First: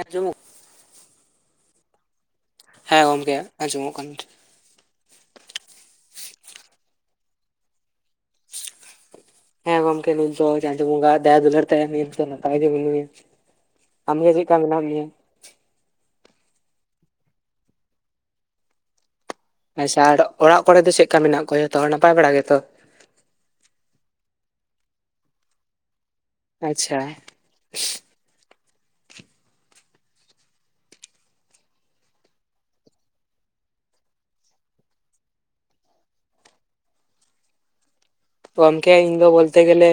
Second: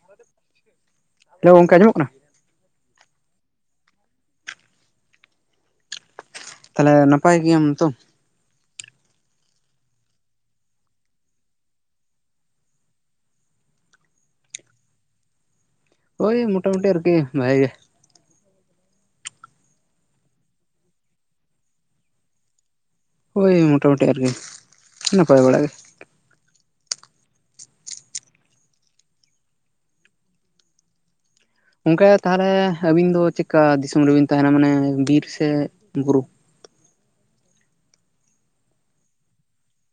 ᱟᱸᱡᱩᱢᱩᱜ hello ᱜᱚᱝᱠᱮ ᱟᱸᱡᱚᱢᱚᱜ ᱠᱟᱱᱟ? ᱦᱮᱸ ᱜᱚᱝᱠᱮ ᱟᱡᱚᱢᱚᱜ ᱠᱟᱱ ᱜᱮ ᱾ ᱛᱟᱦᱞᱮ ᱱᱟᱯᱟᱭ ᱜᱮᱭᱟᱢ ᱛᱚ? ᱦᱮᱸ ᱜᱚᱢᱠᱮ ᱱᱤᱛ ᱫᱚ ᱪᱟᱸᱫᱩ ᱢᱩᱸᱜᱟᱣᱟᱜ ᱫᱟᱭᱟ ᱫᱩᱞᱟᱹᱲ ᱛᱮ ᱱᱤᱛ ᱫᱚ ᱱᱟᱯᱟᱭ ᱜᱮ ᱢᱤᱱᱟᱹᱧᱟ ᱸ ᱟᱢᱜᱮ ᱪᱮᱜ ᱠᱟ ᱢᱤᱱᱟᱜ ᱢᱮᱭᱟ? ᱳᱭ ᱢᱩᱴᱟᱢᱩᱴᱤ ᱟᱨᱠᱤ ᱵᱷᱟᱜᱮᱹ ᱜᱮ ᱾ ᱟᱪᱪᱷᱟ ᱟᱲ ᱚᱲᱟᱜ ᱠᱚᱲᱮ ᱫᱚ ᱪᱮᱜ ᱠᱟ ᱢᱮᱱᱟᱜ ᱠᱚᱣᱟ ᱡᱚᱛᱚ ᱦᱚᱲ ᱱᱟᱯᱟᱭ ᱵᱟᱲᱟ ᱜᱮᱛᱚ? ᱦᱳᱭ ᱢᱚᱴᱟᱢᱩᱴᱤ ᱟᱨᱠᱤ ᱱᱟᱯᱟᱭ ᱵᱟᱲᱟᱜ ᱜᱮ᱾ ᱟᱪᱷᱟ ᱥᱤ ᱚᱝᱠᱟ ᱛᱟᱦᱚᱞᱮ ᱟᱹᱵᱤᱱ ᱫᱚ ᱪᱮᱫᱠᱟ ᱫᱤᱥᱚᱢ ᱨᱮᱵᱤᱱ ᱛᱟᱦᱮᱱᱟ ᱢᱟᱱᱮ ᱵᱤᱨ ᱥᱮ ᱵᱩᱨᱩ? ᱜᱚᱝᱠᱮ ᱤᱧ ᱫᱚ ᱵᱚᱞ ᱛᱮ ᱜᱮᱞᱮ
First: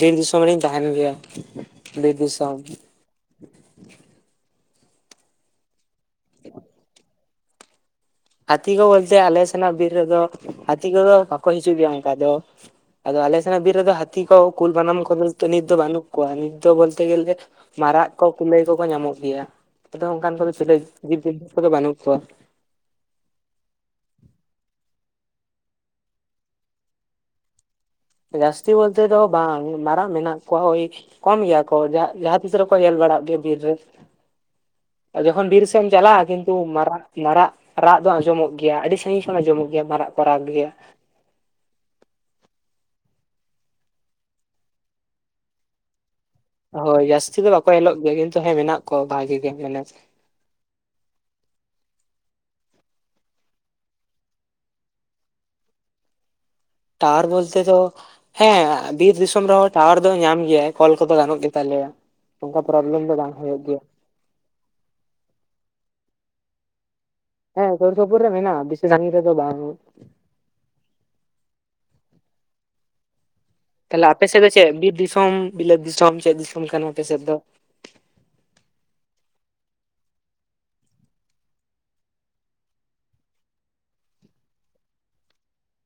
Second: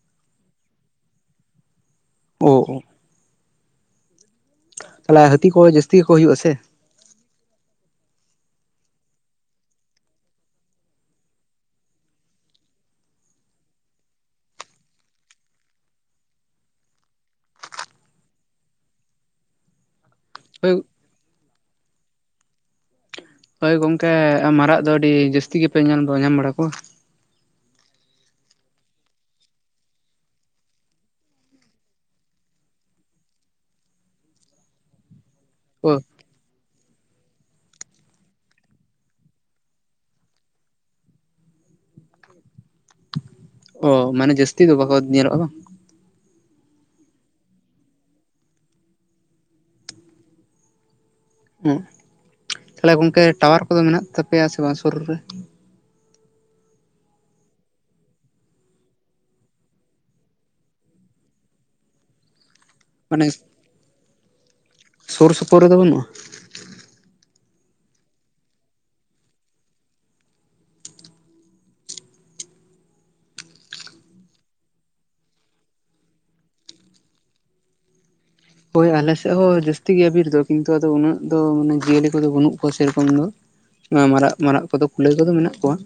ᱵᱤᱨ ᱫᱤᱥᱚᱢ ᱨᱮᱧ ᱛᱟᱦᱮᱱ ᱜᱮᱭᱟ ᱵᱤᱨ ᱚ ᱫᱤᱥᱚᱢ᱾ ᱚ ᱛᱟᱦᱚᱞᱮ ᱦᱟᱹᱛᱤ ᱠᱚ ᱡᱟᱹᱥᱛᱤ ᱜᱮᱠᱚ ᱦᱩᱭᱩᱜᱼᱟ ᱥᱮ? ᱦᱟᱹᱛᱤ ᱠᱚ ᱵᱚᱞᱛᱮ ᱟᱞᱮ ᱥᱮᱱᱟᱜ ᱵᱤᱨ ᱨᱮᱫᱚ ᱦᱟᱹᱛᱤ ᱠᱚᱫᱚ ᱵᱟᱠᱚ ᱦᱤᱡᱩᱜ ᱜᱮᱭᱟ ᱚᱱᱠᱟ ᱫᱚ᱾ ᱟᱫᱚ ᱟᱞᱮ ᱥᱮᱱᱟᱜ ᱵᱤᱨ ᱨᱮᱫᱚ ᱦᱟᱹᱛᱤ ᱠᱚ ᱠᱩᱞ ᱵᱟᱱᱟᱢ ᱠᱚᱫᱚ ᱱᱤᱛ ᱫᱚ ᱵᱟᱹᱱᱩᱜ ᱠᱚᱣᱟ ᱱᱤᱛ ᱫᱚ ᱵᱚᱞᱛᱮ ᱜᱮᱞᱮᱼᱼ ᱢᱟᱨᱟᱜ ᱠᱚ ᱠᱩᱞᱟᱹᱭ ᱠᱚᱠᱚ ᱧᱟᱢᱚᱜ ᱜᱮᱭᱟ, ᱟᱫᱚ ᱚᱝᱠᱟᱱ ᱠᱚᱫᱚ ᱦᱳᱭ ᱡᱤᱵᱽ ᱡᱚᱱᱛᱩ ᱠᱚᱫᱚ ᱵᱟᱹᱱᱩᱜ ᱠᱚᱣᱟ ᱾ ᱦᱳᱭ ᱜᱚᱝᱠᱮ ᱢᱟᱨᱟᱜ ᱫᱚ ᱟᱹᱰᱤ ᱡᱟᱹᱥᱛᱤ ᱜᱮᱯᱮ ᱧᱮᱞ ᱵᱟ ᱧᱟᱢ ᱵᱟᱲᱟ ᱠᱚᱣᱟ ᱾ ᱡᱟᱹᱥᱛᱤ ᱵᱚᱞᱛᱮ ᱫᱚ ᱵᱟᱝ ᱢᱟᱨᱟᱜ ᱢᱮᱱᱟᱜ ᱠᱚᱣᱟ ᱦᱳᱭ ᱾ ᱠᱚᱢ ᱜᱮᱭᱟ ᱠᱚ ᱡᱟᱦᱟᱸ ᱡᱟᱸᱦᱟ ᱛᱤᱥ ᱨᱮᱠᱚ ᱧᱮᱞ ᱵᱟᱲᱟᱜ ᱜᱮᱭᱟ ᱵᱤᱨ ᱨᱮ, ᱡᱚᱠᱷᱚᱱ ᱵᱤᱨ ᱥᱮ ᱦᱚᱭ ᱚ ᱪᱟᱞᱟᱜᱼᱟ ᱠᱤᱱᱼᱼ ᱛᱩ ᱢᱟᱨᱟᱜ ᱢᱟᱨᱟᱜ ᱨᱟᱜ ᱫᱚ ᱟᱸᱡᱚᱢᱚᱜ ᱜᱮᱭᱟ ᱟᱹᱰᱤ ᱥᱟᱹᱜᱤᱧ ᱠᱷᱚᱱ ᱟᱸᱡᱚᱢᱚᱜ ᱜᱮᱭᱟ ᱢᱟᱨᱟᱜ ᱠᱚ ᱨᱟᱜ ᱜᱮᱭᱟ ᱾ ᱚ ᱢᱟᱱᱮ ᱡᱟᱹᱥᱛᱤ ᱫᱚ ᱵᱟᱠᱚ ᱧᱮᱞᱚᱜᱼᱟ ᱵᱟᱝ ᱾ ᱦᱳᱭ ᱡᱟᱹᱥᱛᱤ ᱫᱚ ᱵᱟᱠᱚ ᱧᱮᱞᱚᱜ ᱜᱮᱭᱟ, ᱠᱤᱱᱛᱩ ᱦᱮᱸ ᱢᱮᱱᱟᱜ ᱠᱚᱣᱟ ᱵᱷᱟᱜᱤ ᱜᱮ ᱢᱟᱱᱮᱼᱼ ᱦᱩᱸ ᱛᱟᱦᱚᱞᱮ ᱜᱚᱝᱠᱮ ᱴᱟᱣᱟᱨ ᱠᱚᱫᱚ ᱢᱮᱱᱟᱜ ᱛᱟᱯᱮᱭᱟ ᱥᱮ ᱵᱟᱝ ᱥᱩᱨ ᱨᱮ? ᱴᱟᱣᱟᱨ ᱵᱚᱞᱛᱮ ᱫᱚᱼᱼ ᱦᱮᱸ ᱵᱤᱨ ᱫᱤᱥᱚᱢ ᱨᱮᱦᱚᱸ ᱴᱟᱣᱟᱨ ᱫᱚ ᱧᱟᱢ ᱜᱮᱭᱟᱭ ᱠᱚᱞ ᱠᱚᱫᱚ ᱜᱟᱱᱚᱜ ᱜᱮᱛᱟᱞᱮᱭᱟ ᱾ ᱚᱱᱠᱟ ᱯᱨᱚᱵᱽᱞᱮᱢ ᱫᱚ ᱢᱟᱱᱮ ᱵᱟᱝ ᱦᱩᱭᱩᱜ ᱜᱮᱭᱟ ᱾ ᱥᱩᱨ ᱥᱩᱯᱩᱨ ᱨᱮᱫᱚ ᱵᱟᱹᱱᱩᱜᱼᱟ? ᱦᱮᱸ ᱥᱩᱨ ᱥᱩᱯᱩᱨ ᱨᱮ ᱢᱮᱱᱟᱜᱼᱟ, ᱵᱤᱥᱤ ᱥᱟᱸᱜᱤᱧ ᱨᱮᱫᱚ ᱵᱟᱝ ᱾ ᱛᱟᱦᱚᱞᱮ ᱟᱯᱮ ᱥᱮᱫ ᱫᱚ ᱪᱮᱫ, ᱵᱤᱨ ᱫᱤᱥᱚᱢ ᱵᱤᱞᱟᱹᱛ ᱫᱤᱥᱚᱢ ᱪᱮᱫ ᱫᱤᱥᱚᱢ ᱠᱟᱱᱟ ᱟᱯᱮ ᱥᱮᱫ ᱫᱚ? ᱦᱳᱭ ᱟᱞᱮ ᱥᱮᱫ ᱦᱚᱸ ᱡᱟᱹᱥᱛᱤ ᱜᱮᱭᱟ ᱵᱤᱨ ᱫᱚ, ᱠᱤᱱᱛᱩ ᱟᱫᱚ ᱩᱱᱟᱹᱜ ᱫᱚ ᱢᱟᱱᱮ ᱡᱤᱭᱟᱹᱞᱤ ᱠᱚᱫᱚ ᱵᱟᱹᱱᱩᱜ ᱠᱚᱣᱟ ᱾ ᱥᱮᱨᱚᱠᱚᱢ ᱫᱚ ᱦᱮᱸ ᱢᱟᱨᱟᱜ ᱢᱟᱨᱟᱜ ᱠᱚᱫᱚ ᱠᱩᱞᱟᱹᱭ ᱠᱚᱫᱚ ᱢᱮᱱᱟᱜ ᱠᱚᱣᱟ ᱾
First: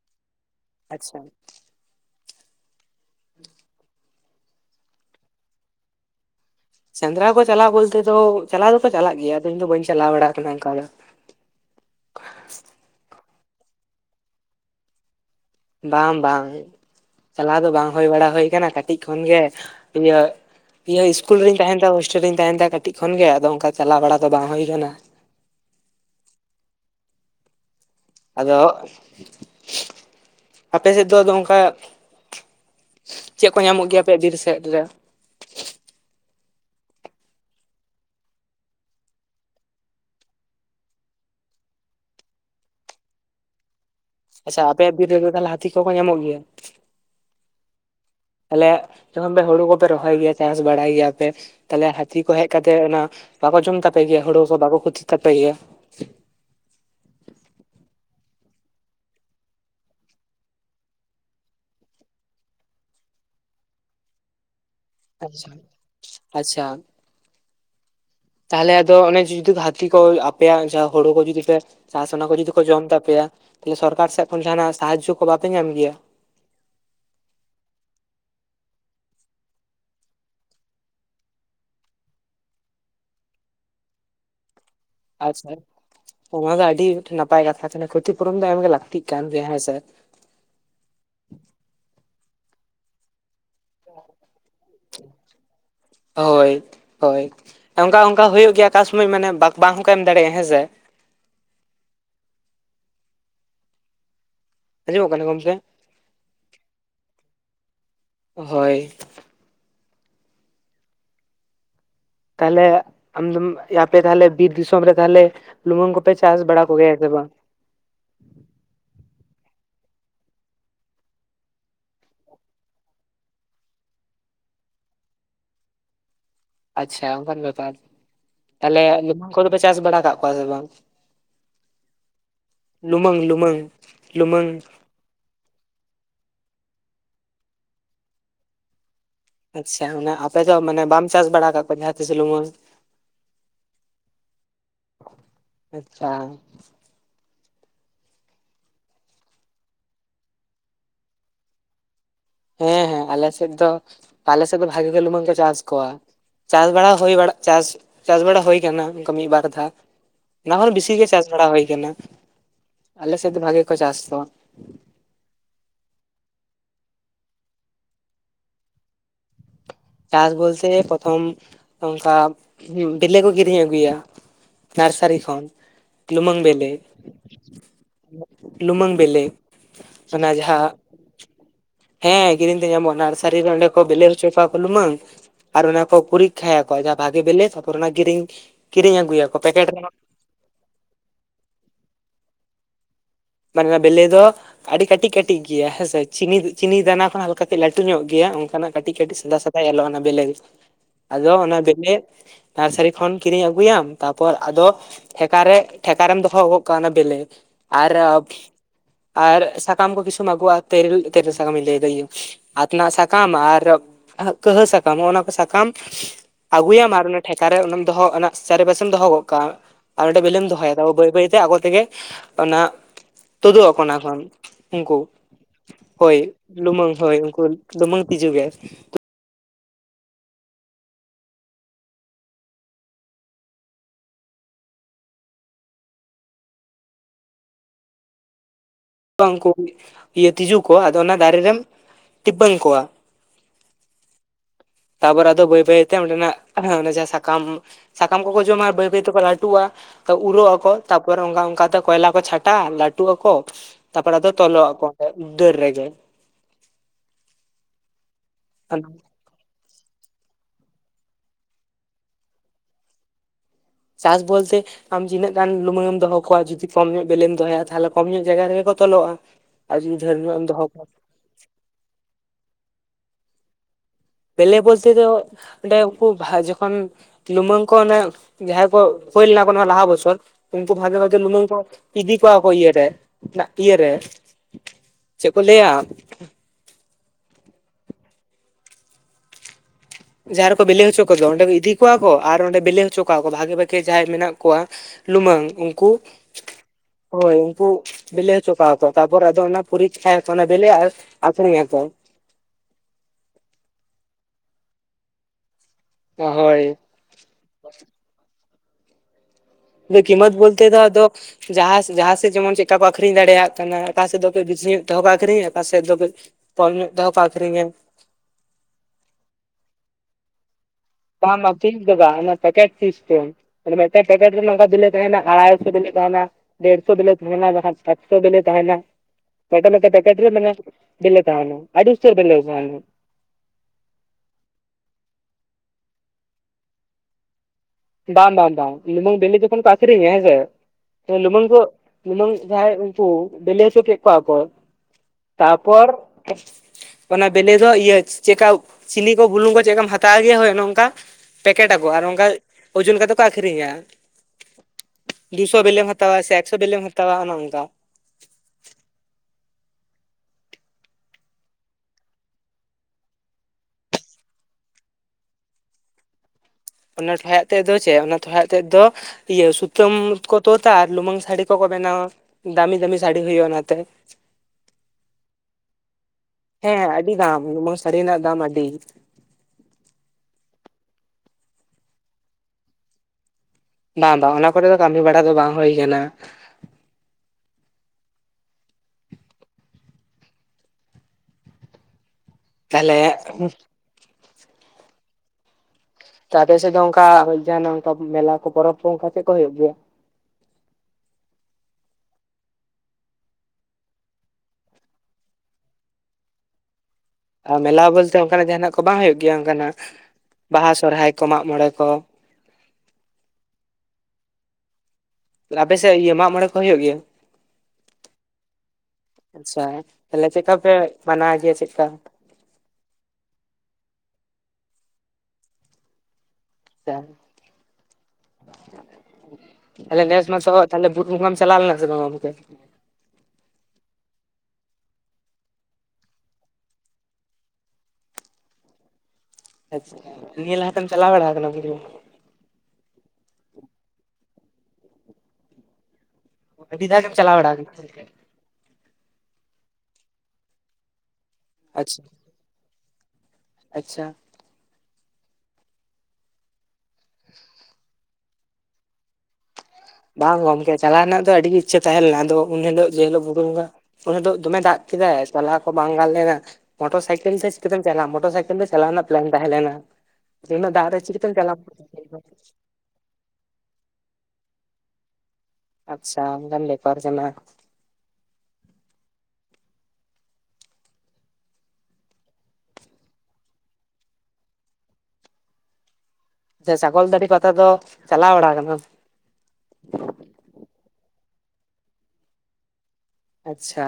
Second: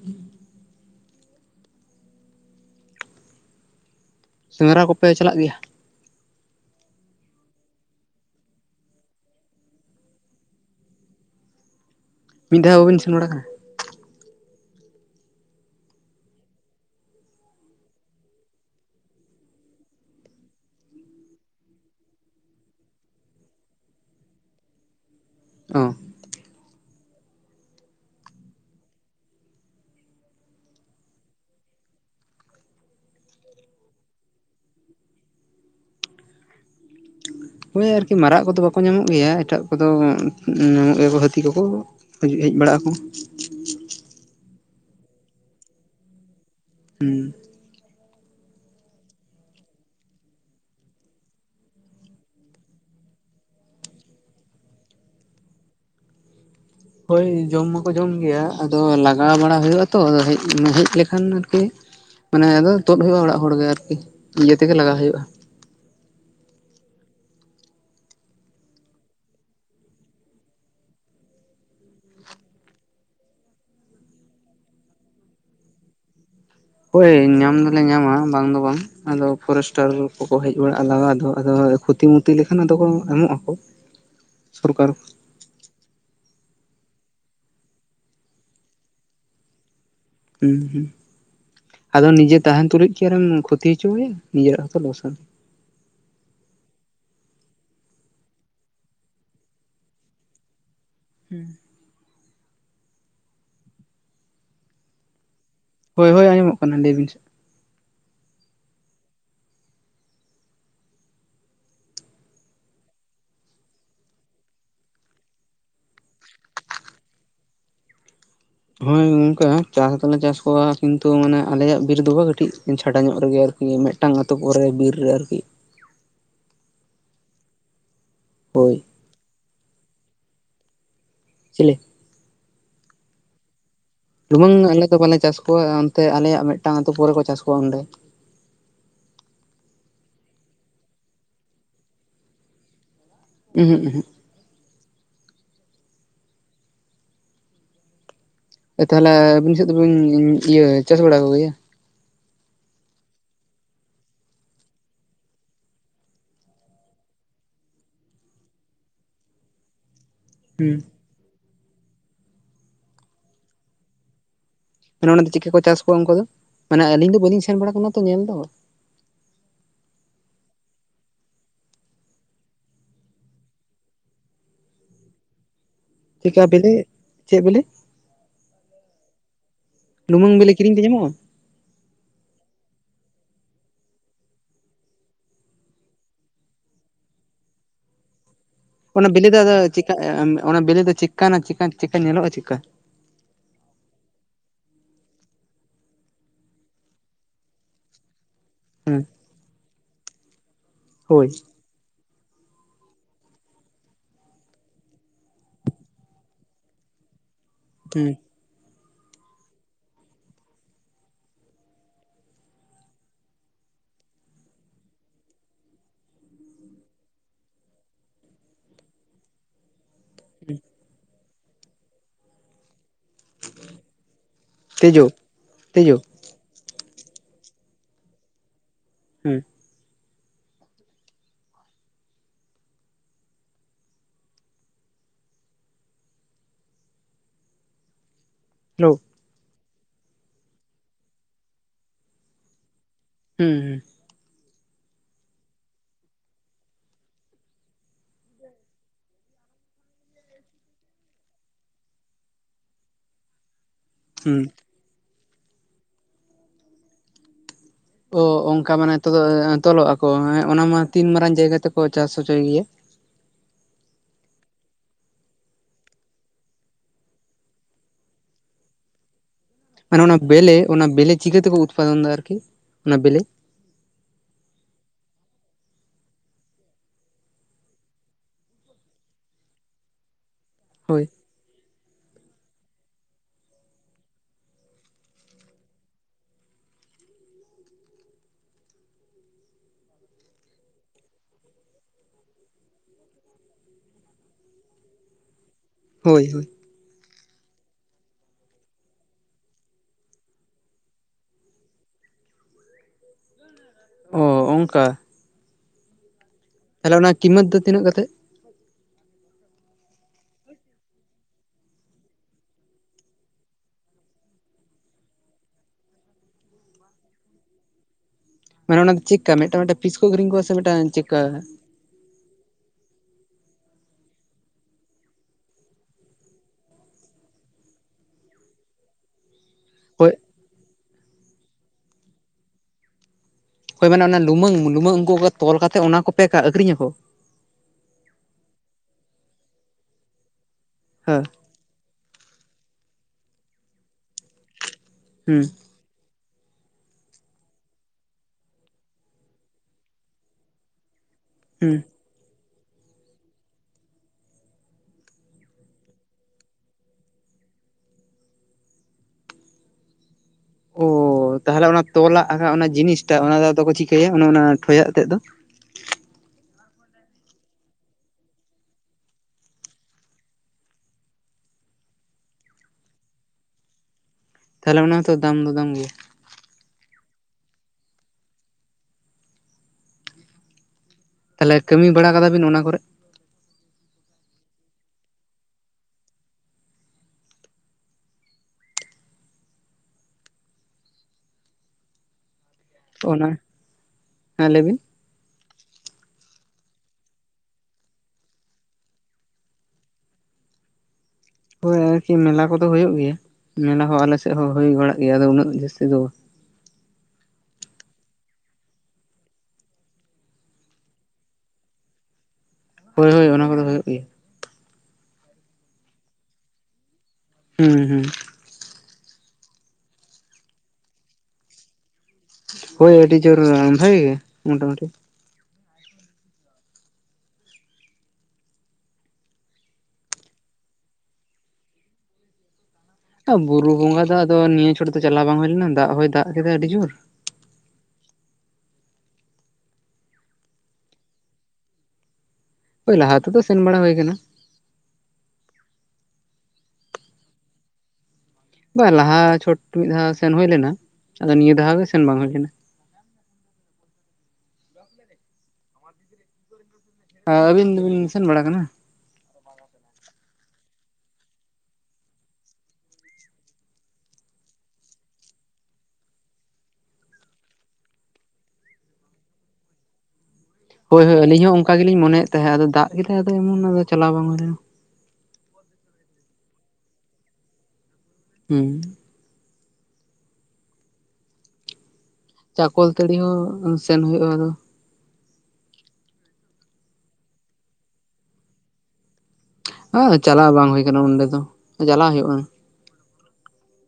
ᱟᱪᱪᱷᱟ ᱾ ᱥᱮᱸᱫᱽᱨᱟ ᱠᱚᱯᱮ ᱪᱟᱞᱟᱜ ᱜᱮᱭᱟ? ᱥᱮᱸᱫᱽᱨᱟ ᱠᱚ ᱪᱟᱞᱟᱣ ᱵᱚᱞᱛᱮ ᱫᱚ, ᱪᱟᱞᱟᱣ ᱫᱚᱠᱚ ᱪᱟᱞᱟᱜ ᱜᱮᱭᱟ ᱟᱫᱚ ᱤᱧ ᱫᱚ ᱵᱟᱹᱧ ᱪᱟᱞᱟᱣ ᱵᱟᱲᱟᱣ ᱠᱟᱱᱟ ᱚᱝᱠᱟ ᱫᱚ ᱾ ᱢᱤᱫ ᱫᱷᱟᱣ ᱦᱚᱸ ᱵᱟᱵᱤᱱ ᱥᱮᱱ ᱵᱟᱲᱟ ᱟᱠᱟᱱᱟ ᱾ ᱵᱟᱝ ᱵᱟᱝ ᱪᱟᱞᱟᱣ ᱫᱚ ᱵᱟᱝ ᱦᱩᱭ ᱵᱟᱲᱟ ᱦᱩᱭ ᱠᱟᱱᱟ ᱠᱟᱹᱴᱤᱡ ᱠᱷᱚᱱᱜᱮ, ᱤᱭᱟᱹᱜᱼᱼ ᱤᱭᱟᱹ ᱤᱥᱠᱩᱞ ᱨᱮᱧ ᱛᱟᱦᱮᱱ ᱛᱚ ᱦᱳᱥᱴᱮᱞ ᱨᱮᱧ ᱛᱟᱦᱮᱱ ᱛᱮ ᱠᱟᱹᱴᱤᱡ ᱠᱷᱚᱱ ᱜᱮ, ᱟᱫᱚ ᱚᱱᱠᱟ ᱪᱟᱞᱟᱣ ᱵᱟᱲᱟ ᱫᱚ ᱵᱟᱝ ᱦᱩᱭ ᱠᱟᱱᱟ ᱾ ᱦᱚᱸ ᱟᱫᱚ ᱟᱯᱮ ᱥᱮᱫ ᱫᱚ ᱟᱫᱚ ᱚᱝᱠᱟᱼᱼ ᱪᱮᱫ ᱠᱚ ᱧᱟᱢᱚᱜ ᱜᱮᱭᱟ ᱟᱯᱮ ᱵᱤᱨ ᱥᱮᱫ ᱨᱮ? ᱦᱳᱭ ᱟᱨᱠᱤ ᱢᱟᱨᱟᱜ ᱠᱚᱫᱚ ᱵᱟᱠᱚ ᱧᱟᱢᱚᱜ ᱜᱮᱭᱟ, ᱮᱴᱟᱜ ᱠᱚᱫᱚ ᱧᱟᱢᱚᱜ ᱜᱮᱭᱟ ᱦᱟᱹᱛᱤ ᱠᱚᱠᱚ ᱾ ᱦᱤᱡᱩᱜ ᱦᱮᱡ ᱵᱟᱲᱟᱜ ᱟᱠᱚ ᱾ ᱟᱪᱪᱷᱟ ᱟᱯᱮᱭᱟᱜ ᱵᱤᱨ ᱨᱮᱫᱚ ᱛᱟᱦᱚᱞᱮ ᱦᱟᱹᱛᱤ ᱠᱚᱠᱚ ᱧᱟᱢᱚᱜ ᱜᱮᱭᱟ ᱾ ᱦᱩᱸ ᱛᱟᱦᱚᱞᱮ ᱡᱚᱠᱷᱚᱱ ᱯᱮ ᱦᱩᱲᱩ ᱠᱚᱯᱮ ᱨᱚᱦᱚᱭ ᱜᱮᱭᱟ ᱪᱟᱥ ᱵᱟᱲᱟᱭ ᱜᱮᱭᱟ ᱯᱮᱼᱼ ᱛᱟᱦᱚᱞᱮ ᱦᱟᱹᱛᱤ ᱠᱚ ᱦᱮᱡ ᱠᱟᱛᱮᱜ ᱚᱱᱟ ᱵᱟᱠᱚ ᱡᱚᱢ ᱛᱟᱯᱮ ᱜᱮᱭᱟ ᱦᱩᱲᱩ ᱠᱚ ᱵᱟᱠᱚ ᱠᱷᱚᱛᱤ ᱛᱟᱯᱮ ᱜᱮᱭᱟ ᱾ ᱦᱳᱭ ᱡᱚᱢ ᱢᱟᱠᱚ ᱡᱚᱢ ᱜᱮᱭᱟ, ᱟᱫᱚ ᱞᱟᱜᱟ ᱵᱟᱲᱟ ᱦᱩᱭᱩᱜ ᱟᱛᱚ ᱟᱫᱚ ᱦᱮᱡ ᱞᱮᱠᱷᱟᱱ ᱟᱨᱠᱤᱼᱼ ᱢᱟᱱᱮ ᱟᱫᱚ ᱛᱩᱫ ᱦᱩᱭᱩᱜᱼᱟ ᱚᱲᱟᱜ ᱦᱚᱲ ᱜᱮ ᱟᱨᱠᱤ ᱤᱭᱟᱹ ᱛᱮᱜᱮ ᱞᱟᱜᱟ ᱦᱩᱭᱩᱜ ᱾ ᱟᱪᱷᱟ [unintelligible] ᱟᱪᱪᱷᱟ [inaudible] ᱛᱟᱦᱚᱞᱮ ᱟᱫᱚ ᱚᱱᱮ ᱡᱩᱫᱤ ᱦᱟᱹᱛᱤ ᱠᱚ ᱟᱯᱮᱭᱟᱜ ᱡᱟᱸᱦᱟ ᱦᱩᱲᱩ ᱠᱚ ᱡᱩᱫᱤ ᱯᱮᱼᱼ ᱪᱟᱥ ᱚᱱᱟ ᱠᱚ ᱡᱩᱫᱤ ᱠᱚ ᱡᱚᱢ ᱛᱟᱯᱮᱭᱟ, ᱛᱟᱦᱚᱞᱮ ᱥᱚᱨᱠᱟᱨ ᱥᱮᱫ ᱠᱷᱚᱱ ᱡᱟᱦᱟᱱᱟᱜ ᱥᱟᱦᱟᱡᱽᱡᱚ ᱠᱚ ᱵᱟᱯᱮ ᱧᱟᱢ ᱜᱮᱭᱟ᱾ ᱦᱳᱭ ᱧᱟᱢ ᱫᱚᱞᱮ ᱧᱟᱢᱟ ᱵᱟᱝ ᱫᱚ ᱵᱟᱝ ᱾ ᱟᱫᱚ ᱯᱷᱚᱨᱮᱥᱴᱟᱨ ᱠᱚᱠᱚ ᱦᱮᱡ ᱵᱟᱲᱟᱜ ᱞᱟᱜᱟ, ᱟᱫᱚ ᱟᱫᱚ ᱠᱷᱚᱛᱤ ᱢᱚᱛᱤ ᱞᱮᱠᱷᱟᱱ ᱟᱫᱚ ᱠᱚ ᱮᱢᱚᱜ ᱟᱠᱚ ᱾ ᱥᱚᱨᱠᱟᱨ ᱾ ᱟᱪᱪᱷᱟ, ᱚᱱᱟ ᱫᱚ ᱟᱹᱰᱤ ᱱᱟᱯᱟᱭ ᱠᱟᱛᱷᱟ ᱠᱟᱱᱟ ᱠᱷᱚᱛᱤᱯᱩᱨᱚᱱ ᱫᱚ ᱮᱢᱜᱮ ᱞᱟᱹᱠᱛᱤᱜ ᱠᱟᱱ ᱜᱮᱭᱟ ᱦᱮᱸ ᱥᱮ ᱾ ᱦᱩᱸ ᱦᱩᱸ ᱟᱫᱚ ᱱᱤᱡᱮ ᱛᱟᱦᱮᱱ ᱛᱩᱞᱩᱡ ᱜᱮ ᱟᱨᱮᱢ ᱠᱷᱚᱛᱤ ᱦᱚᱪᱩᱣᱟᱭᱟ ᱱᱤᱡᱮᱨᱟᱜ ᱦᱚᱛᱚ ᱞᱚᱠᱥᱟᱱ ᱾ ᱦᱚᱭ, ᱦᱚᱭ ᱾ ᱚᱱᱠᱟ ᱚᱱᱠᱟ ᱦᱩᱭᱩᱜ ᱜᱮᱭᱟ ᱚᱠᱟ ᱥᱚᱢᱚᱭ ᱢᱟᱱᱮ ᱵᱟᱝ ᱦᱚᱸᱠᱚ ᱮᱢ ᱫᱟᱲᱮᱭᱟᱜ-ᱟ ᱦᱮᱸ ᱥᱮ ᱦᱮᱸ ᱟᱸᱡᱚᱢᱚᱜ ᱠᱟᱱᱟ ᱜᱚᱢᱠᱮ? ᱦᱳᱭ ᱦᱳᱭᱸᱡᱚᱢᱚᱜ ᱠᱟᱱᱟ ᱞᱟᱹᱭ ᱵᱤᱱ ᱥᱮᱫ ᱦᱳᱭ ᱛᱟᱦᱚᱞᱮ ᱟᱢᱫᱚᱢ ᱟᱯᱮ ᱛᱟᱦᱚᱞᱮ ᱵᱤᱨ ᱫᱤᱥᱚᱢ ᱨᱮ ᱛᱟᱦᱚᱞᱮ ᱞᱩᱢᱟᱹᱝ ᱠᱚᱯᱮ ᱪᱟᱥ ᱵᱟᱲᱟ ᱠᱚᱜᱮᱭᱟ ᱥᱮ ᱵᱟᱝ? ᱦᱳᱭ ᱜᱚᱝᱠᱮ ᱪᱟᱥ ᱫᱚᱞᱮ ᱪᱟᱥ ᱠᱚᱣᱟ ᱠᱤᱱᱛᱩ ᱢᱟᱱᱮ ᱟᱞᱮᱭᱟᱜ ᱵᱤᱨ ᱫᱚ ᱵᱟᱝ ᱠᱟᱹᱴᱤᱡ ᱪᱷᱟᱰᱟ ᱧᱚᱜ ᱨᱮᱜᱮᱭᱟ ᱟᱨᱠᱤ ᱢᱤᱫᱴᱟᱝ ᱟᱛᱳ ᱯᱚᱨᱮ ᱵᱤᱨ ᱨᱮ ᱟᱨᱠᱤ ᱟᱪᱪᱷᱟ ᱚᱱᱠᱟᱱ ᱠᱟᱛᱷᱟ ᱦᱳᱭ ᱛᱟᱦᱞᱮ ᱞᱩᱢᱟᱝ ᱠᱚᱫᱚᱯᱮ ᱪᱟᱥ ᱵᱟᱲᱟ ᱠᱟᱜ ᱠᱚᱣᱟ ᱥᱮ ᱵᱟᱝ? ᱪᱮᱞᱤ ᱞᱩᱢᱟᱹᱝ ᱞᱩᱢᱟᱹᱝ ᱞᱩᱢᱟᱹᱝ ᱟᱞᱮ ᱫᱚ ᱵᱟᱞᱮ ᱪᱟᱥ ᱠᱚᱣᱟ ᱚᱱᱛᱮ ᱟᱞᱮᱭᱟᱜ ᱢᱤᱫᱴᱟᱝ ᱟ ᱟᱹᱛᱳ ᱯᱚᱨᱮ ᱠᱚ ᱪᱟᱥ ᱠᱚᱣᱟ ᱚᱸᱰᱮ ᱟᱪᱪᱷᱟ ᱚᱱᱟ ᱟᱯᱮ ᱫᱚ ᱢᱟᱱᱮ ᱵᱟᱢ ᱪᱟᱥ ᱵᱟᱲᱟ ᱠᱟᱫ ᱠᱚᱣᱟ ᱡᱟᱦᱟᱸ ᱛᱤᱥ ᱞᱩᱢᱟᱹᱝ ᱮᱦᱸ ᱮᱮᱸ [inaudible] ᱟᱪᱪᱷᱟ ᱛᱟᱦᱚᱞᱮ ᱟᱹᱵᱤᱱ ᱥᱮᱫ ᱫᱚᱵᱤᱱ ᱤᱭᱟᱹ ᱪᱟᱥ ᱵᱟᱲᱟ ᱠᱚᱜᱮᱭᱟ᱾ ᱦᱮᱸ ᱦᱮᱸ ᱟᱞᱮ ᱥᱮᱫ ᱫᱚ ᱟᱞᱮ ᱥᱮᱫ ᱫᱚ ᱵᱷᱟᱜᱤ ᱞᱩᱢᱟᱹᱝ ᱠᱚ ᱪᱟᱥ ᱠᱚᱣᱟ᱾ ᱪᱟᱥ ᱵᱟᱲᱟ ᱦᱩᱭ ᱵᱟ ᱪᱟᱥ ᱪᱟᱥ ᱵᱟᱲᱟ ᱦᱩᱭ ᱠᱟᱱᱟ ᱚᱱᱠᱟ ᱢᱤᱫ ᱵᱟᱨ ᱫᱷᱟᱣ ᱚᱱᱟ ᱵᱮᱥᱤ ᱜᱮ ᱪᱟᱥ ᱵᱟᱲᱟ ᱦᱩᱭ ᱠᱟᱱᱟ ᱟᱞᱮ ᱥᱮᱫ ᱫᱚ ᱵᱷᱟᱜᱮ ᱠᱚ ᱪᱟᱥ ᱠᱚᱣᱟ ᱢᱟᱱᱮ ᱚᱱᱟ ᱫᱚ ᱪᱤᱠᱟᱹ ᱠᱚ ᱪᱟᱥ ᱠᱚᱣᱟ ᱩᱱᱠᱩ ᱫᱚ ᱢᱟᱱᱮ ᱟᱞᱤᱧ ᱫᱚ ᱵᱟᱹᱞᱤᱧ ᱥᱮᱱ ᱵᱟᱲᱟ ᱠᱟᱱᱟ ᱛᱚ ᱧᱮᱞ ᱫᱚ ᱪᱟᱥ ᱵᱚᱞᱛᱮ ᱯᱨᱚᱛᱷᱚᱢ ᱚᱱᱠᱟ ᱵᱮᱞᱮ ᱠᱚ ᱠᱤᱨᱤᱧ ᱟᱹᱜᱩᱭᱟ᱾ ᱱᱟᱨᱥᱟᱨᱤ ᱠᱷᱚᱱ ᱞᱩᱢᱚᱝ ᱵᱮᱞᱮ ᱪᱮᱫ ᱵᱮᱞᱮ ᱞᱩᱢᱚᱝ ᱵᱮᱞᱮ ᱚᱱᱟ ᱞᱩᱢᱚᱝ ᱵᱮᱞᱮ ᱡᱟᱦᱟᱸ ᱠᱤᱨᱤ ᱛᱮ ᱧᱟᱢ-ᱟ? ᱦᱮᱸ ᱠᱤᱨᱤᱧ ᱛᱮ ᱧᱟᱢᱚᱜ-ᱟ ᱱᱟᱨᱥᱟᱨᱤ ᱚᱸᱰᱮ ᱠᱚ ᱵᱮᱞᱮ ᱪᱚᱯᱷᱟ ᱞᱩᱢᱚᱹᱝ ᱵᱟᱝ ᱟᱨ ᱚᱱᱟ ᱠᱚ ᱯᱩᱨᱤᱠᱷᱟ ᱭᱟᱠᱚ ᱡᱟᱦᱟᱸ ᱵᱷᱟᱜᱤ ᱵᱮᱞᱮ ᱥᱯᱚᱨᱱᱟ ᱜᱤᱨᱝ ᱚᱱᱟ ᱵᱤᱞᱤ ᱫᱚ ᱟᱫᱚ ᱪᱮ ᱚᱱᱟ ᱵᱹᱤᱞᱤ ᱫᱚ ᱪᱠᱟᱱᱟ ᱪᱮᱠᱟ ᱧᱮᱞᱚᱜ-ᱟ ᱪᱮᱫᱠᱟ ᱢᱟᱱᱮ ᱱᱟ ᱵᱮᱞᱮ ᱫᱚ ᱟᱹᱰᱤ ᱠᱟᱹᱴᱤᱡ ᱠᱟᱹᱴᱤᱡ ᱜᱮᱭᱟ ᱦᱮᱸᱥᱮ ᱪᱤᱱᱤ ᱫᱟᱱᱟ ᱠᱷᱚᱱ ᱦᱟᱞᱠᱟ ᱠᱟᱡ ᱞᱟᱹᱴᱩ ᱧᱚᱜ ᱜᱮᱭᱟ᱾ ᱠᱟᱹᱴᱤᱡ ᱦᱮᱸ ᱠᱟᱹᱴᱤᱤᱡ ᱥᱚᱫᱟ ᱥᱚᱫᱟᱭ ᱮᱞ ᱚᱱᱟ ᱵᱮᱞᱮ ᱦᱳᱭ ᱟᱫᱚ ᱚᱱᱟ ᱵᱮᱞᱮ ᱱᱟᱨᱥᱟᱨᱤ ᱠᱷᱚᱱ ᱠᱤᱨᱤᱧ ᱟᱹᱜᱩᱭᱟᱢ ᱛᱟᱨᱯᱚᱨ ᱟᱫᱚ ᱴᱷᱮᱠᱟ ᱴᱷᱮᱠᱟᱨᱮᱢ ᱫᱚᱯᱷᱷᱟᱜ ᱠᱟᱱᱟ ᱵᱮᱞᱮ ᱟᱨ ᱦᱩᱸ ᱟᱨ ᱥᱟᱠᱟᱢ ᱠᱚ ᱠᱤᱪᱷᱩᱢ ᱟᱹᱜᱩ-ᱟ ᱛᱮᱨᱮᱞ ᱛᱮᱨᱮᱞ ᱥᱟᱠᱟᱢᱧ ᱞᱟᱹᱭᱫᱟ ᱤᱭᱟᱹ ᱟᱛᱱᱟᱜ ᱥᱟᱠᱟᱢ ᱟᱨ ᱠᱟᱹᱦᱟᱸ ᱥᱟᱠᱟᱢ ᱦᱚᱸᱜᱼ ᱱᱟ ᱠᱚ ᱥᱟᱠᱟᱢ ᱟᱹᱜᱩᱭᱟᱢ ᱟᱨ ᱚᱱᱟ ᱴᱷᱮᱠᱟ ᱚᱱᱟᱢ ᱫᱚᱦᱚ ᱚᱱᱟ ᱪᱟᱨᱮᱯᱟᱥᱮᱢ ᱫᱚᱦᱚ ᱠᱚᱫ ᱠᱟᱜ-ᱟ᱾ ᱟᱨ ᱢᱤᱫᱴᱮᱡ ᱵᱤᱞᱮᱢ ᱫᱚᱦᱚᱭᱟ ᱛᱚ ᱵᱟᱹᱭ ᱵᱟᱹᱭᱛᱮ ᱟᱠᱚ ᱛᱮᱜᱮ ᱚᱱᱟ ᱛᱩᱫᱩᱜ ᱟᱠᱟᱱᱟ ᱠᱷᱚᱱ ᱩᱱᱠᱩ ᱛᱮᱡᱳ ᱛᱮᱡᱳ ᱦᱳᱭ ᱞᱩᱢᱟᱹᱝ ᱦᱳᱭ ᱩᱱᱠᱩ ᱞᱩᱢᱟᱹᱝ ᱛᱤᱡᱩᱜ ᱜᱮ ᱦᱮᱸ ᱦᱮᱞᱳ ᱵᱟᱝ ᱩᱱᱠᱩ ᱤᱭᱟᱹ ᱛᱤᱡᱩ ᱠᱚ ᱟᱫᱚ ᱚᱱᱟ ᱫᱟᱨᱮ ᱨᱮᱢ ᱴᱤᱯᱟᱹᱝ ᱠᱚᱣᱟ ᱦᱩᱸ ᱦᱩᱸ ᱛᱟᱯᱚᱨ ᱟᱫᱚ ᱵᱟᱹᱭ ᱵᱟᱹᱭ ᱛᱮ ᱚᱸᱰᱮᱱᱟᱜ ᱡᱟ ᱥᱟᱠᱟᱢ ᱥᱟᱠᱟᱢ ᱠᱚᱠᱚ ᱡᱚᱢᱟ ᱵᱟᱹᱭ ᱵᱟᱹᱭ ᱛᱮᱠᱚ ᱞᱟᱹᱴᱩᱜ-ᱟ᱾ ᱛᱚ ᱩᱨᱚᱜ ᱟᱠᱚ ᱛᱟᱨᱯᱚᱨᱮ ᱚᱱᱠᱟ ᱚᱱᱠᱟᱛᱮ ᱠᱚᱭᱞᱟ ᱠᱚ ᱪᱷᱟᱴᱟᱜ-ᱟ ᱞᱟᱹᱴᱩᱜ ᱟᱠᱚ, ᱛᱟᱯᱚᱨᱮ ᱟᱫᱚ ᱦᱩᱸ ᱛᱚᱞᱚ ᱟᱠ ᱠᱚ ᱫᱟᱹᱨ ᱨᱮᱜᱮ᱾ ᱚ ᱚᱱᱠᱟ ᱢᱟᱱᱮ ᱛᱚᱞᱚᱜ ᱟᱠᱚ ᱦᱮ ᱚᱱᱟ ᱢᱟ ᱛᱤᱱ ᱢᱟᱨᱟᱝ ᱡᱟᱭᱜᱟ ᱛᱮᱠᱚ ᱪᱟᱥ ᱦᱚᱪᱚᱭ ᱜᱮᱭᱟ᱾ ᱪᱟᱥ ᱵᱚᱞᱛᱮ ᱟᱢ ᱡᱤᱱᱟᱹ ᱜᱟᱱ ᱞᱩᱢᱟᱹᱝ ᱮᱢ ᱫᱚᱦᱚ ᱠᱚᱣᱟ ᱡᱩᱫᱤ ᱠᱚᱢ ᱧᱚᱜ ᱵᱮᱞᱮᱢ ᱫᱚᱦᱚᱭᱟ ᱛᱟᱦᱚᱞᱮ ᱠᱚᱢ ᱧᱚᱜ ᱡᱟᱭᱜᱟ ᱨᱮᱜᱮ ᱛᱚᱞᱚᱜ-ᱟ᱾ ᱢᱟᱱᱮ ᱚᱱᱟ ᱵᱮᱞᱮ ᱚᱱᱟ ᱵᱮᱞᱮ ᱪᱤᱠᱟᱹ ᱛᱮᱠᱚ ᱩᱛᱯᱟᱫᱚᱱ ᱮᱫᱟ ᱟᱨᱠᱤ ᱚᱱᱟ ᱵᱮᱞᱮ ᱵᱮᱞᱮ ᱵᱚᱞᱛᱮ ᱫᱚᱚ ᱚᱸᱰᱮ ᱩᱱᱠᱩ ᱡᱚᱠᱷᱚᱱ ᱞᱩᱢᱟᱹᱝ ᱠᱚ ᱚᱱᱮ ᱡᱟᱦᱟᱸᱭ ᱠᱚ ᱦᱩᱭᱳ ᱞᱮᱱᱟ ᱠᱚ ᱞᱟᱦᱟ ᱵᱚᱪᱷᱚᱨ ᱩᱱᱠᱩ ᱵᱷᱟᱜᱮ ᱦᱳᱭ ᱵᱷᱟᱜᱮ ᱞᱩᱢᱟᱹᱝ ᱠᱚ ᱤᱫᱤ ᱠᱚᱣᱟ ᱠᱚ ᱤᱭᱟᱹᱨᱮ ᱤᱭᱟᱹᱨᱮ ᱪᱮᱫ ᱠᱚ ᱞᱟᱹᱭᱟ ᱡᱟᱦᱟᱸ ᱨᱮᱠᱚ ᱵᱤᱞᱤ ᱦᱚᱪᱚ ᱠᱚᱣᱟ ᱚᱸᱰᱮ ᱠᱚ ᱤᱫᱤ ᱠᱚᱣᱟ ᱠᱚ ᱟᱨ ᱚᱸᱰᱮ ᱵᱤᱞᱤ ᱦᱚᱪᱚ ᱠᱚᱣᱟ ᱠᱚ ᱵᱷᱟᱜᱤ ᱵᱷᱟᱜᱤ ᱡᱟᱦᱟᱸᱭ ᱢᱮᱱᱟᱜ ᱠᱚᱣᱟ᱾ ᱞᱩᱢᱟᱹᱝ ᱩᱱᱠᱩ ᱦᱳᱭ ᱦᱳᱭ ᱦᱳᱭ ᱩᱱᱠᱩ ᱵᱮᱞᱮ ᱦᱚᱪᱚ ᱠᱚᱣᱟᱛᱚ ᱛᱟᱨᱯᱚᱨ ᱟᱫᱚ ᱚᱱᱟ ᱯᱚᱨᱤ ᱵᱞᱮ ᱟᱠᱷᱨᱤᱧᱟᱠᱚ ᱚ ᱚᱱᱠᱟ? ᱦᱳᱭ ᱛᱟᱦᱚᱞᱮ ᱚᱱᱟ ᱠᱤᱢᱚᱛ ᱫᱚ ᱛᱤᱱᱟᱹᱜ ᱠᱟᱛᱮᱫ? ᱠᱤᱢᱛ ᱵᱚᱞᱛᱮ ᱟᱫᱚ ᱡᱟᱦᱟᱸ ᱡᱟᱦᱟᱸ ᱥᱮᱫ ᱡᱮᱢᱚᱱ ᱪᱮᱫᱠᱟ ᱠᱚ ᱟᱹᱠᱷᱨᱤᱧ ᱫᱟᱲᱮᱭᱟᱜ ᱠᱟᱱᱟ ᱚᱠᱟ ᱥᱮᱫ ᱫᱚ ᱵᱤᱥᱤ ᱛᱮᱦᱚᱸ ᱠᱚ ᱟᱠᱷᱨᱤᱧᱟ ᱚᱠᱟ ᱥᱮᱫ ᱫᱚ ᱠᱟᱢ ᱧᱳᱜ ᱛᱮᱦᱚ ᱟᱠᱷᱨᱤᱧ ᱮᱱ ᱢᱟᱱᱮ ᱚᱱᱟ ᱫᱚ ᱪᱮᱫᱠᱟ ᱢᱤᱫᱴᱟᱝ ᱯᱤᱥ ᱠᱚ ᱟᱹᱨᱤ ᱠᱚᱣᱟ ᱥᱮ ᱪ ᱵᱟᱝ ᱵᱟᱝ ᱪᱮᱠ ᱫᱚ ᱵᱟᱝ ᱯᱮᱠᱮᱴ ᱥᱤᱥᱴᱮᱢ [unintelligible] [unintelligible] ᱢᱮᱴ ᱢᱮᱴ ᱦᱳᱭ ᱯᱮᱠᱮᱴ ᱨᱮ ᱢᱟᱱᱮ ᱵᱤᱞᱮ ᱛᱟᱦᱮᱱᱟ ᱟᱹᱰᱤ ᱩᱥᱛᱟᱨ ᱵᱮᱞᱮ ᱛᱟᱦᱮᱱᱟ ᱦᱳᱭ ᱢᱟᱱᱮ ᱚᱱᱟ ᱞᱩᱢᱟᱹᱝ ᱞᱩᱢᱟᱹᱝ ᱩᱱᱠᱩ ᱠᱚ ᱛᱚᱞ ᱠᱟᱛᱮᱫ ᱚᱱᱟ ᱠᱚ ᱯᱮ ᱠᱟᱜ ᱟᱠᱷᱨᱤᱧ ᱟᱠᱠᱚ ᱵᱟᱝ ᱵᱟᱝ ᱵᱟᱝ ᱞᱩᱢᱩᱝ ᱫᱤᱞᱤ ᱡᱚᱠᱷᱚᱱ ᱟᱠᱷᱨᱤᱧ ᱦᱮᱸᱥᱮ ᱦᱮᱸ ᱞᱩᱢᱩᱝ ᱠᱚ ᱞᱩᱢᱟᱝ ᱡᱟᱦᱟᱸᱭ ᱩᱱᱠᱩ ᱵᱮᱞᱤ ᱦᱚᱪᱩ ᱠᱮᱫ ᱠᱚᱣᱟ ᱦᱩᱸ ᱛᱟᱯᱚᱨ ᱚᱱᱟ ᱵᱮᱞᱮ ᱫᱚ ᱤᱭᱟᱹ ᱪᱮᱫᱠᱟ ᱪᱤᱱᱤ ᱠᱚ ᱵᱩᱞᱩᱝ ᱠᱚ ᱪᱮᱫᱠᱟᱢ ᱦᱟᱛᱟᱣ ᱜᱮᱭᱟ ᱦᱳᱭᱚᱱ ᱱᱚᱝᱠᱟ ᱯᱮᱠᱮᱴ ᱦᱩᱸ ᱟᱠᱚ ᱟᱨ ᱱᱚᱝᱠᱟ ᱡᱩᱱ ᱠᱟᱛᱮᱫ ᱠᱚ ᱟᱠᱠᱷᱨᱤᱧᱟ ᱫᱩᱥᱚ ᱵᱮᱞᱮᱢ ᱦᱟᱛᱟᱣᱟ ᱥᱮ ᱮᱠᱥᱚ ᱵᱮᱞᱮ ᱮᱢ ᱦᱟᱛᱟᱣᱟ ᱟᱱᱟ ᱚᱝᱠᱟ ᱚ ᱛᱟᱦᱚᱞᱮ ᱚᱱᱟ ᱛᱚᱞᱟᱜ ᱟᱠᱟ ᱚᱱᱟ ᱡᱤᱱᱤᱥᱴᱟ ᱚᱱᱟ ᱫᱚ ᱟᱫᱚ ᱠᱚ ᱪᱤᱠᱟᱹᱭᱟ ᱚᱱᱟ ᱴᱷᱚᱡᱭᱟ ᱟ ᱛᱮᱫ ᱫᱚ ᱚᱱᱟ ᱴᱷᱚᱲᱟ ᱟ ᱛᱮᱫ ᱫᱚ ᱪᱮᱫ ᱚᱱᱟ ᱴᱷᱚᱲᱟ ᱟ ᱛᱮᱫ ᱫᱚ ᱤᱭᱟᱹ ᱥᱩᱛᱟᱹᱢ ᱠᱚ ᱛᱩᱫᱟ ᱟᱨ ᱞᱩᱢᱟᱹᱝ ᱥᱟᱹᱲᱤ ᱠᱚᱠᱚ ᱵᱮᱱᱟᱣᱟ ᱫᱟᱹᱢᱤ ᱫᱟᱹᱢᱤ ᱥᱟᱹᱲᱤ ᱦᱩᱭᱩᱜ-ᱟ ᱚᱱᱟᱛᱮ ᱛᱟᱦᱚᱞᱮ ᱚᱱᱟ ᱦᱚᱸᱛᱚ ᱫᱟᱢ ᱫᱚ ᱫᱟᱢ ᱜᱮᱭᱟ᱾ ᱦᱮᱸ ᱟᱹᱰᱤ ᱫᱟᱢ ᱞᱩᱢᱚᱹᱝ ᱥᱟᱹᱲᱤ ᱨᱮᱱᱟᱜ ᱫᱟᱢ ᱟᱹᱰᱤ ᱛᱟᱦᱚᱞᱮ ᱠᱟᱹᱢᱤ ᱵᱟᱲᱟ ᱠᱟᱫᱟ ᱵᱤᱱ ᱚᱱᱟ ᱠᱚᱨᱮ ᱵᱟᱝ ᱵᱟᱝ ᱚᱱᱟ ᱠᱚᱨᱮ ᱫᱚ ᱠᱟᱹᱢᱤ ᱵᱟᱲᱟ ᱫᱚ ᱵᱟᱝ ᱦᱩᱭ ᱠᱟᱱᱟ᱾ ᱛᱟᱦᱚᱞᱮ ᱦᱮ ᱞᱟᱹᱭ ᱟᱵᱤᱱ ᱛᱚ ᱟᱯᱮᱥᱮᱫ ᱚᱱᱠᱟ ᱡᱟᱦᱟ ᱚᱱᱠᱟ ᱢᱮᱞᱟ ᱠᱚ ᱯᱚᱨᱚᱵᱽ ᱠᱚ ᱚᱱᱠᱟ ᱪᱮᱫ ᱠᱚ ᱦᱩᱭᱩᱜ ᱜᱮᱭᱟ᱾ ᱦᱳᱭ ᱟᱨᱠᱤ ᱢᱮᱞᱟ ᱠᱚᱫᱚ ᱦᱩᱭᱩᱜ ᱜᱮᱭᱟ ᱢᱮᱞᱟ ᱦᱚᱸ ᱟᱞᱮ ᱥᱮᱫ ᱦᱚᱸ ᱦᱩᱭ ᱵᱟᱲᱟᱜ ᱜᱮᱭᱟ ᱟᱫᱚ ᱩᱱᱟᱹᱜ ᱡᱟᱹᱥᱛᱤ ᱫᱚ ᱟᱨ ᱢᱮᱞᱟ ᱵᱚᱞᱛᱮ ᱚᱱᱠᱟᱱᱟᱜ ᱡᱟᱦᱟᱱᱟᱜ ᱠᱚ ᱵᱟᱝ ᱦᱩᱭᱩᱜ ᱜᱮᱭᱟ ᱚᱱᱠᱟᱱᱟᱜ ᱵᱟᱦᱟ ᱥᱚᱨᱦᱟᱭ ᱠᱚ ᱢᱟᱜ ᱢᱚᱬᱮ ᱠᱚ ᱦᱚ ᱦᱚ ᱚᱱᱟ ᱠᱚᱫᱚ ᱦᱩᱭᱩᱜ ᱜᱮᱭᱟ᱾ ᱟᱯᱮᱥᱮᱫ ᱤᱭᱟᱹ ᱢᱟᱜ ᱢᱚᱬᱮ ᱠᱚ ᱦᱩᱭᱩᱜ ᱜᱮᱭᱟ᱾ ᱦᱩᱸ ᱦᱩᱸ ᱟᱪᱪᱷᱟ ᱛᱟᱦᱚᱞᱮ ᱪᱮᱫᱠᱟ ᱯᱮ ᱢᱟᱱᱟᱣ ᱜᱮᱭᱟ ᱪᱮᱫᱠᱟ, ᱦᱳᱭ ᱟᱹᱰᱤ ᱡᱳᱨ ᱵᱷᱟᱜᱟ ᱜᱮ ᱢᱚᱴᱟᱢᱩᱴᱤ, [inaudible] ᱛᱟᱦᱞᱮ ᱱᱮᱥ ᱢᱟ ᱥᱚᱦᱚᱫ ᱵᱩᱨᱩ ᱵᱚᱸᱜᱟᱢ. ᱪᱟᱞᱟᱣ ᱞᱮᱱᱟ ᱥᱮ ᱵᱟᱝ ᱜᱳᱢᱠᱮ, ᱵᱩᱨᱩ ᱵᱚᱸᱜᱟ ᱫᱚ ᱟᱫᱚ ᱱᱤᱭᱟᱹ ᱪᱷᱚᱴ ᱫᱚ ᱪᱟᱞᱟᱣ ᱵᱟᱝ ᱦᱩᱭ ᱞᱮᱱᱟ ᱫᱟᱜ ᱦᱚᱭ ᱫᱟᱜ ᱠᱮᱫᱟ ᱟᱹᱰᱤ ᱡᱳᱨ, ᱟᱪᱪᱷᱟ ᱱᱤᱭᱟᱹ ᱞᱟᱦᱟᱛᱮᱢ ᱪᱟᱞᱟᱣ ᱵᱟᱲᱟ ᱟᱠᱟᱱᱟ ᱵᱩᱨᱩ ᱵᱚᱸᱜᱟ, ᱦᱳᱭ ᱞᱟᱦᱟ ᱛᱮᱫᱚ ᱥᱮᱱ ᱵᱟᱲᱟ ᱦᱳᱭ ᱠᱟᱱᱟ ᱟᱹᱰᱤ ᱫᱷᱟᱣ ᱜᱮᱢ ᱪᱞᱟᱣ ᱵᱟᱲᱟ ᱟᱠᱟᱱᱟ ᱥᱮ ᱪᱮᱫ, ᱵᱟᱝ ᱞᱟᱦᱟ ᱪᱷᱚᱴ ᱢᱤᱫ ᱫᱷᱟᱣ ᱥᱮᱱ ᱦᱳᱭ ᱞᱮᱱᱟ ᱟᱫᱚ ᱱᱤᱭᱟᱹ ᱫᱷᱟᱣ ᱜᱮ ᱟᱪᱪᱷᱟ ᱥᱮᱱ ᱵᱟᱝ ᱦᱩᱭ ᱞᱮᱱᱟ ᱟᱪᱪᱷᱟ, ᱟᱹᱵᱤᱱ ᱫᱚᱵᱤᱱ ᱥᱮᱱ ᱵᱟᱲᱟ ᱠᱟᱱᱟ, ᱵᱟᱝ ᱜᱚᱢᱠᱮ ᱪᱟᱞᱟᱣ ᱨᱮᱱᱟᱜ ᱫᱚ ᱟᱹᱰᱤ ᱜᱮ ᱤᱪᱪᱷᱟᱹ ᱛᱟᱦᱮᱸ ᱞᱮᱱᱟ ᱟᱫᱚ ᱩᱱ ᱦᱤᱞᱳᱜ ᱡᱮ ᱦᱤᱞᱳᱜ ᱵᱩᱨᱩ ᱵᱚᱸᱜᱟ, ᱩᱱ ᱦᱤᱞᱚᱜ ᱫᱚᱢᱮ ᱫᱟᱜ ᱠᱮᱫᱟᱭ ᱪᱟᱞᱟ ᱠᱚ ᱵᱟᱝ ᱜᱟᱱ ᱞᱮᱱᱟ, ᱢᱚᱴᱚᱨ ᱥᱟᱭᱠᱮᱞ ᱛᱮ ᱪᱤᱠᱟᱹᱛᱮᱢ ᱪᱟᱞᱟᱜᱼᱟ ᱢᱚᱴᱚᱨ ᱥᱟᱭᱠᱮᱞ ᱛᱮ ᱪᱟᱞᱟᱣ ᱨᱮᱱᱟᱜ ᱯᱞᱮᱱ ᱛᱟᱦᱮᱸ ᱞᱮᱱᱟ, ᱩᱱᱟᱹᱜ ᱫᱟᱜ ᱨᱮ ᱦᱳᱭ ᱦᱳᱭ ᱪᱤᱠᱟᱹᱛᱮᱢ ᱟᱞᱤᱧ ᱦᱚᱸ ᱪᱟᱞᱟᱜᱼᱟ ᱚᱱᱠᱟ ᱜᱮᱞᱤᱧ ᱢᱚᱱᱭᱮᱫ ᱛᱟᱦᱮᱸᱫ ᱟᱫᱚ ᱫᱟᱜ ᱠᱮᱫᱟᱭ ᱟᱫᱚ ᱮᱢᱚᱱ ᱟᱫᱚ ᱪᱟᱞᱟᱣ ᱵᱟᱝ ᱦᱳᱭ ᱞᱮᱱᱟ, ᱟᱪᱪᱷᱟ ᱚᱱᱠᱟᱱ ᱵᱮᱯᱟᱨ ᱠᱟᱱᱟ, ᱦᱩᱸ ᱪᱟᱠᱚᱞ ᱛᱟᱹᱲᱤ ᱦᱚᱸ ᱥᱮᱱ ᱦᱳᱭᱳᱜᱼᱟ ᱟᱫᱚ, ᱟᱪᱪᱷᱟ, ᱪᱟᱠᱚᱞ ᱛᱟᱹᱲᱤ ᱯᱟᱛᱟ ᱫᱚ ᱪᱟᱞᱟᱣ ᱵᱟᱲᱟ ᱠᱟᱱᱟᱢ ᱚ ᱪᱟᱞᱟᱣ ᱵᱟᱝ ᱦᱩᱭ ᱟᱠᱟᱱᱟ ᱚᱸᱰᱮ ᱫᱚ ᱪᱟᱞᱟᱜ ᱦᱩᱭᱩᱜᱼᱟ, ᱟᱪᱪᱷᱟ,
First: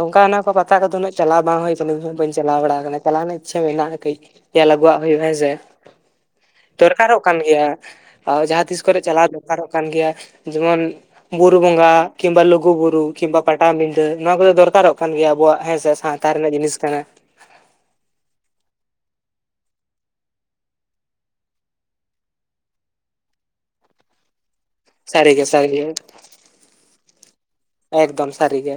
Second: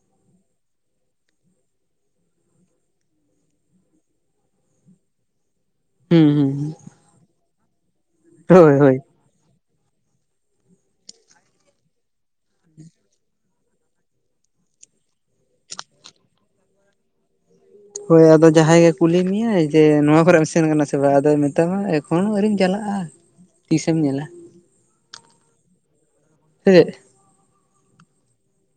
ᱚᱱᱠᱟ ᱚᱱᱟ ᱠᱚ ᱯᱟᱛᱟ ᱠᱚᱫᱚ ᱩᱱᱟᱹᱜ ᱪᱟᱞᱟᱣ ᱵᱟᱝ ᱦᱩᱭ ᱟᱠᱟᱱᱟ ᱤᱧ ᱦᱚᱸ ᱵᱟᱹᱧ ᱪᱟᱞᱟᱣ ᱵᱟᱲᱟ ᱠᱟᱱᱟ ᱪᱟᱞᱟᱣ ᱨᱮᱱᱟᱜ ᱤᱪᱷᱟᱹ ᱢᱮᱱᱟᱜᱼᱟ ᱠᱟᱹᱡ, ᱧᱮᱞ ᱟᱹᱜᱩᱣᱟᱜ ᱦᱩᱭᱩᱜᱼᱟ ᱦᱮᱸ ᱥᱮ, ᱦᱩᱸ ᱦᱩᱸ ᱦᱩᱸ ᱫᱚᱨᱠᱟᱨᱚᱜ ᱠᱟᱱ ᱜᱮᱭᱟ ᱟᱫᱚ ᱡᱟᱦᱟᱸ ᱛᱤᱥ ᱦᱳᱭ ᱠᱚᱨᱮ ᱪᱟᱞᱟᱣ ᱫᱚ, ᱫᱚᱨᱠᱟᱨᱚᱜ ᱠᱟᱱ ᱜᱮᱭᱟ ᱡᱮᱢᱚᱱ ᱵᱩᱨᱩ ᱵᱚᱸᱜᱟ ᱠᱤᱢᱵᱟ ᱞᱩᱜᱩ ᱵᱩᱨᱩ, ᱠᱤᱢᱵᱟ ᱯᱟᱴᱟ ᱵᱤᱰᱟᱹ ᱱᱚᱣᱟ ᱠᱚᱫᱚ ᱫᱚᱨᱠᱟᱨᱚᱜ ᱠᱟᱱ ᱜᱮᱭᱟ ᱟᱵᱚᱣᱟᱜ ᱦᱮᱸᱥᱮ ᱥᱟᱶᱛᱟ ᱨᱮᱱᱟᱜ ᱡᱤᱱᱤᱥ ᱠᱟᱱᱟ, ᱦᱳᱭ ᱟᱫᱚ ᱡᱟᱦᱟᱸᱭ ᱜᱮ ᱠᱩᱞᱤ ᱢᱮᱭᱟᱭ ᱡᱮ ᱱᱚᱣᱟ ᱠᱚᱨᱮ ᱮᱢ ᱥᱮᱱ ᱠᱟᱱᱟ ᱥᱮ ᱵᱟᱝ ᱟᱫᱚᱭ ᱢᱮᱛᱟᱢᱟ ᱮᱠ ᱮᱠᱷᱚᱱᱳ ᱟᱹᱣᱨᱤᱢ ᱪᱟᱞᱟᱜᱼᱟ ᱛᱤᱥᱮᱢ ᱧᱮᱞᱟ, ᱥᱟᱹᱨᱤ ᱜᱮ ᱥᱟᱹᱨᱤ ᱜᱮ, ᱥᱮ ᱪᱮᱫ ᱮᱠᱫᱚᱢ ᱥᱟᱹᱨᱤ ᱜᱮ,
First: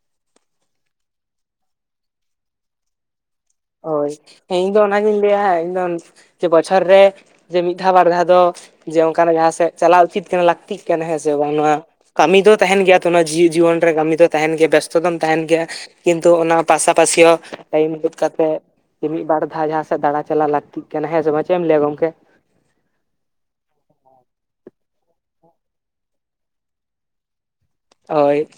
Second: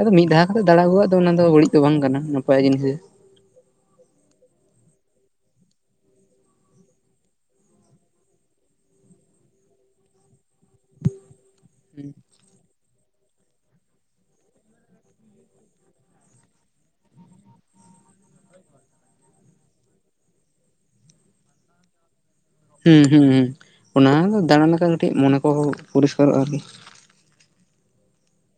ᱟᱫᱚ ᱢᱤᱫ ᱫᱷᱟᱣ ᱠᱟᱛᱮ ᱫᱟᱲᱟ ᱟᱹᱜᱩᱣᱟᱜ ᱫᱚ ᱚᱱᱟ ᱫᱚ ᱵᱟᱹᱲᱤᱡ ᱫᱚ ᱵᱟᱝ ᱠᱟᱱᱟ ᱱᱟᱯᱟᱭ ᱡᱤᱱᱤᱥ ᱜᱮ, ᱦᱳᱭ ᱦᱮᱸ ᱤᱧ ᱫᱚ ᱚᱱᱟᱜᱤᱧ ᱞᱟᱹᱭᱟ ᱤᱧᱫᱚ ᱡᱮ ᱵᱚᱪᱷᱚᱨ ᱨᱮ, ᱡᱮ ᱢᱤᱫ ᱫᱷᱟᱣ ᱵᱟᱨ ᱫᱷᱟᱣ ᱫᱚ ᱡᱮ ᱚᱱᱠᱟᱱᱟᱜ ᱡᱟᱦᱟᱸ ᱥᱮᱫ ᱪᱟᱞᱟᱣ ᱩᱪᱤᱛ ᱠᱟᱱᱟ ᱞᱟᱹᱠᱛᱤᱜ ᱠᱟᱱᱟ ᱦᱮᱸ ᱥᱮ ᱵᱟᱝ ᱱᱚᱣᱟ, ᱠᱟᱹᱢᱤ ᱫᱚ ᱛᱟᱦᱮᱸᱱ ᱜᱮᱭᱟ ᱛᱚ ᱚᱱᱟ ᱡᱤᱭᱤᱫ ᱡᱤᱭᱚᱱ ᱨᱮ ᱠᱟᱹᱢᱤ ᱫᱚ ᱛᱟᱦᱮᱸᱱ ᱜᱮᱭᱟ ᱵᱮᱥᱛᱚ ᱫᱚᱢ ᱛᱟᱦᱮᱸᱱ ᱜᱮᱭᱟ, ᱠᱤᱱᱛᱩ ᱚᱱᱟ ᱯᱟᱥᱟ ᱯᱟᱥᱤ ᱦᱚᱸ ᱴᱟᱭᱤᱢ ᱠᱚᱫᱚ, ᱠᱟᱛᱮᱜ ᱡᱮ ᱢᱤᱫ ᱵᱟᱨ ᱫᱷᱟᱣ ᱡᱟᱦᱟᱸ ᱥᱮᱫ ᱫᱟᱬᱟ ᱪᱟᱞᱟᱣ ᱞᱟᱹᱠᱛᱤᱜ ᱠᱟᱱᱟ ᱦᱮᱸ ᱥᱮ ᱵᱟᱝ ᱪᱮᱫ ᱮᱢ ᱞᱟᱹᱭᱟ ᱜᱚᱝᱠᱮ, ᱦᱩᱸ ᱦᱩᱸ ᱦᱩᱸ ᱚᱱᱟ ᱦᱚᱸ ᱫᱟᱬᱟᱱ ᱞᱮᱠᱟ ᱠᱟᱹᱴᱤᱡ ᱢᱚᱱᱮ ᱠᱚ ᱯᱚᱨᱤᱥᱠᱟᱨᱚᱜᱼᱟ ᱟᱨᱠᱤ, ᱦᱳᱭ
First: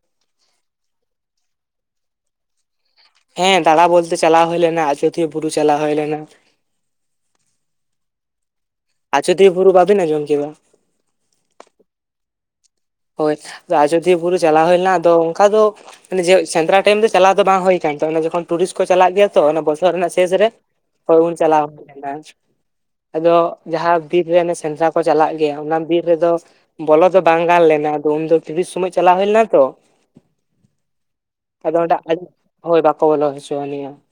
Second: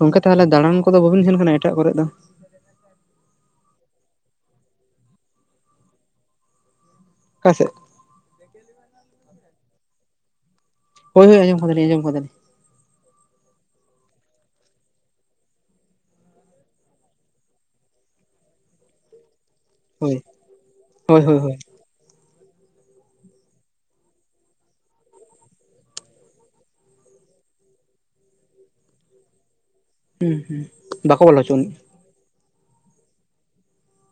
ᱜᱚᱢᱠᱮ ᱛᱟᱦᱚᱞᱮ ᱫᱟᱬᱟᱱ ᱠᱚᱫᱚ ᱵᱟᱵᱤᱱ ᱥᱮᱱ ᱠᱟᱱᱟ ᱮᱴᱟᱜ ᱠᱚᱨᱮᱜ ᱫᱚ, ᱦᱮᱸ ᱫᱟᱬᱟ ᱵᱚᱞᱛᱮ ᱪᱟᱞᱟᱣ ᱦᱩᱭ ᱞᱮᱱᱟ ᱟᱡᱚᱫᱤᱭᱟᱹ ᱵᱩᱨᱩ ᱪᱟᱞᱟᱣ ᱦᱳᱭ ᱞᱮᱱᱟ, ᱚᱠᱟ ᱥᱮᱫ [inaudible] ᱟᱡᱚᱫᱤᱭᱟᱹ ᱵᱩᱨᱩ ᱵᱟᱵᱤᱱ ᱟᱡᱚᱢ ᱠᱮᱭᱟ ᱦᱳᱭ ᱦᱳᱭ ᱟᱡᱚᱢ ᱠᱟᱫᱟᱞᱤᱧ ᱟᱡᱚᱢ ᱠᱟᱫᱟᱞᱤᱧ ᱦᱳᱭ ᱟᱫᱚ ᱟᱡᱚᱫᱤᱭᱟᱹ ᱵᱩᱨᱩ ᱪᱟᱞᱟᱣ ᱦᱩᱭ ᱞᱮᱱᱟ ᱟᱫᱚ ᱚᱱᱠᱟ ᱫᱚ ᱚᱱᱮ ᱡᱮ ᱥᱮᱸᱫᱽᱨᱟ ᱴᱟᱭᱤᱢ ᱫᱚ ᱪᱟᱞᱟᱣ ᱫᱚ ᱵᱟᱝ ᱦᱩᱭ ᱠᱟᱱᱟᱱ ᱛᱟᱦᱮ ᱚᱱᱮ ᱡᱚᱠᱷᱚᱱ ᱴᱩᱨᱤᱥᱴ ᱠᱚ ᱪᱟᱞᱟᱜ ᱜᱮᱭᱟ ᱛᱚ ᱚᱱᱮ ᱞᱚᱥ ᱨᱮᱱᱟᱜ ᱦᱳᱭ ᱥᱮᱥ ᱨᱮ ᱛᱚ ᱦᱳᱭ ᱩᱱ ᱦᱳᱭ ᱦᱳᱭ ᱪᱟᱞᱟᱣ ᱦᱩᱭ ᱞᱮᱱ ᱛᱟᱦᱮᱫ ᱟᱫᱚ ᱡᱟᱦᱟᱸ ᱵᱤᱨ ᱨᱮ ᱚᱱᱮ ᱥᱮᱸᱫᱽᱨᱟ ᱠᱚ ᱪᱟᱞᱟᱜ ᱜᱮᱭᱟ ᱚᱱᱟ ᱵᱤᱨ ᱨᱮᱫᱚ ᱵᱚᱞᱚ ᱫᱚ ᱵᱟᱝ ᱜᱟᱱ ᱞᱮᱱᱟ ᱟᱫᱚ ᱩᱱᱫᱚ ᱴᱩᱨᱤᱥ ᱥᱚᱢᱚᱭ ᱪᱟᱞᱟᱣ ᱦᱩᱭ ᱞᱮᱱᱟ ᱛᱚ ᱦᱩᱸ ᱦᱩᱸ ᱵᱟᱠᱚ ᱵᱚᱞᱚ ᱦᱚᱪᱚ ᱟᱱᱤᱡ ᱟᱫᱚ ᱚᱸᱰᱮ ᱟᱡ ᱦᱳᱭ ᱵᱟᱠᱚ ᱵᱚᱞᱚ ᱦᱚᱪᱚ ᱟᱞᱮᱭᱟ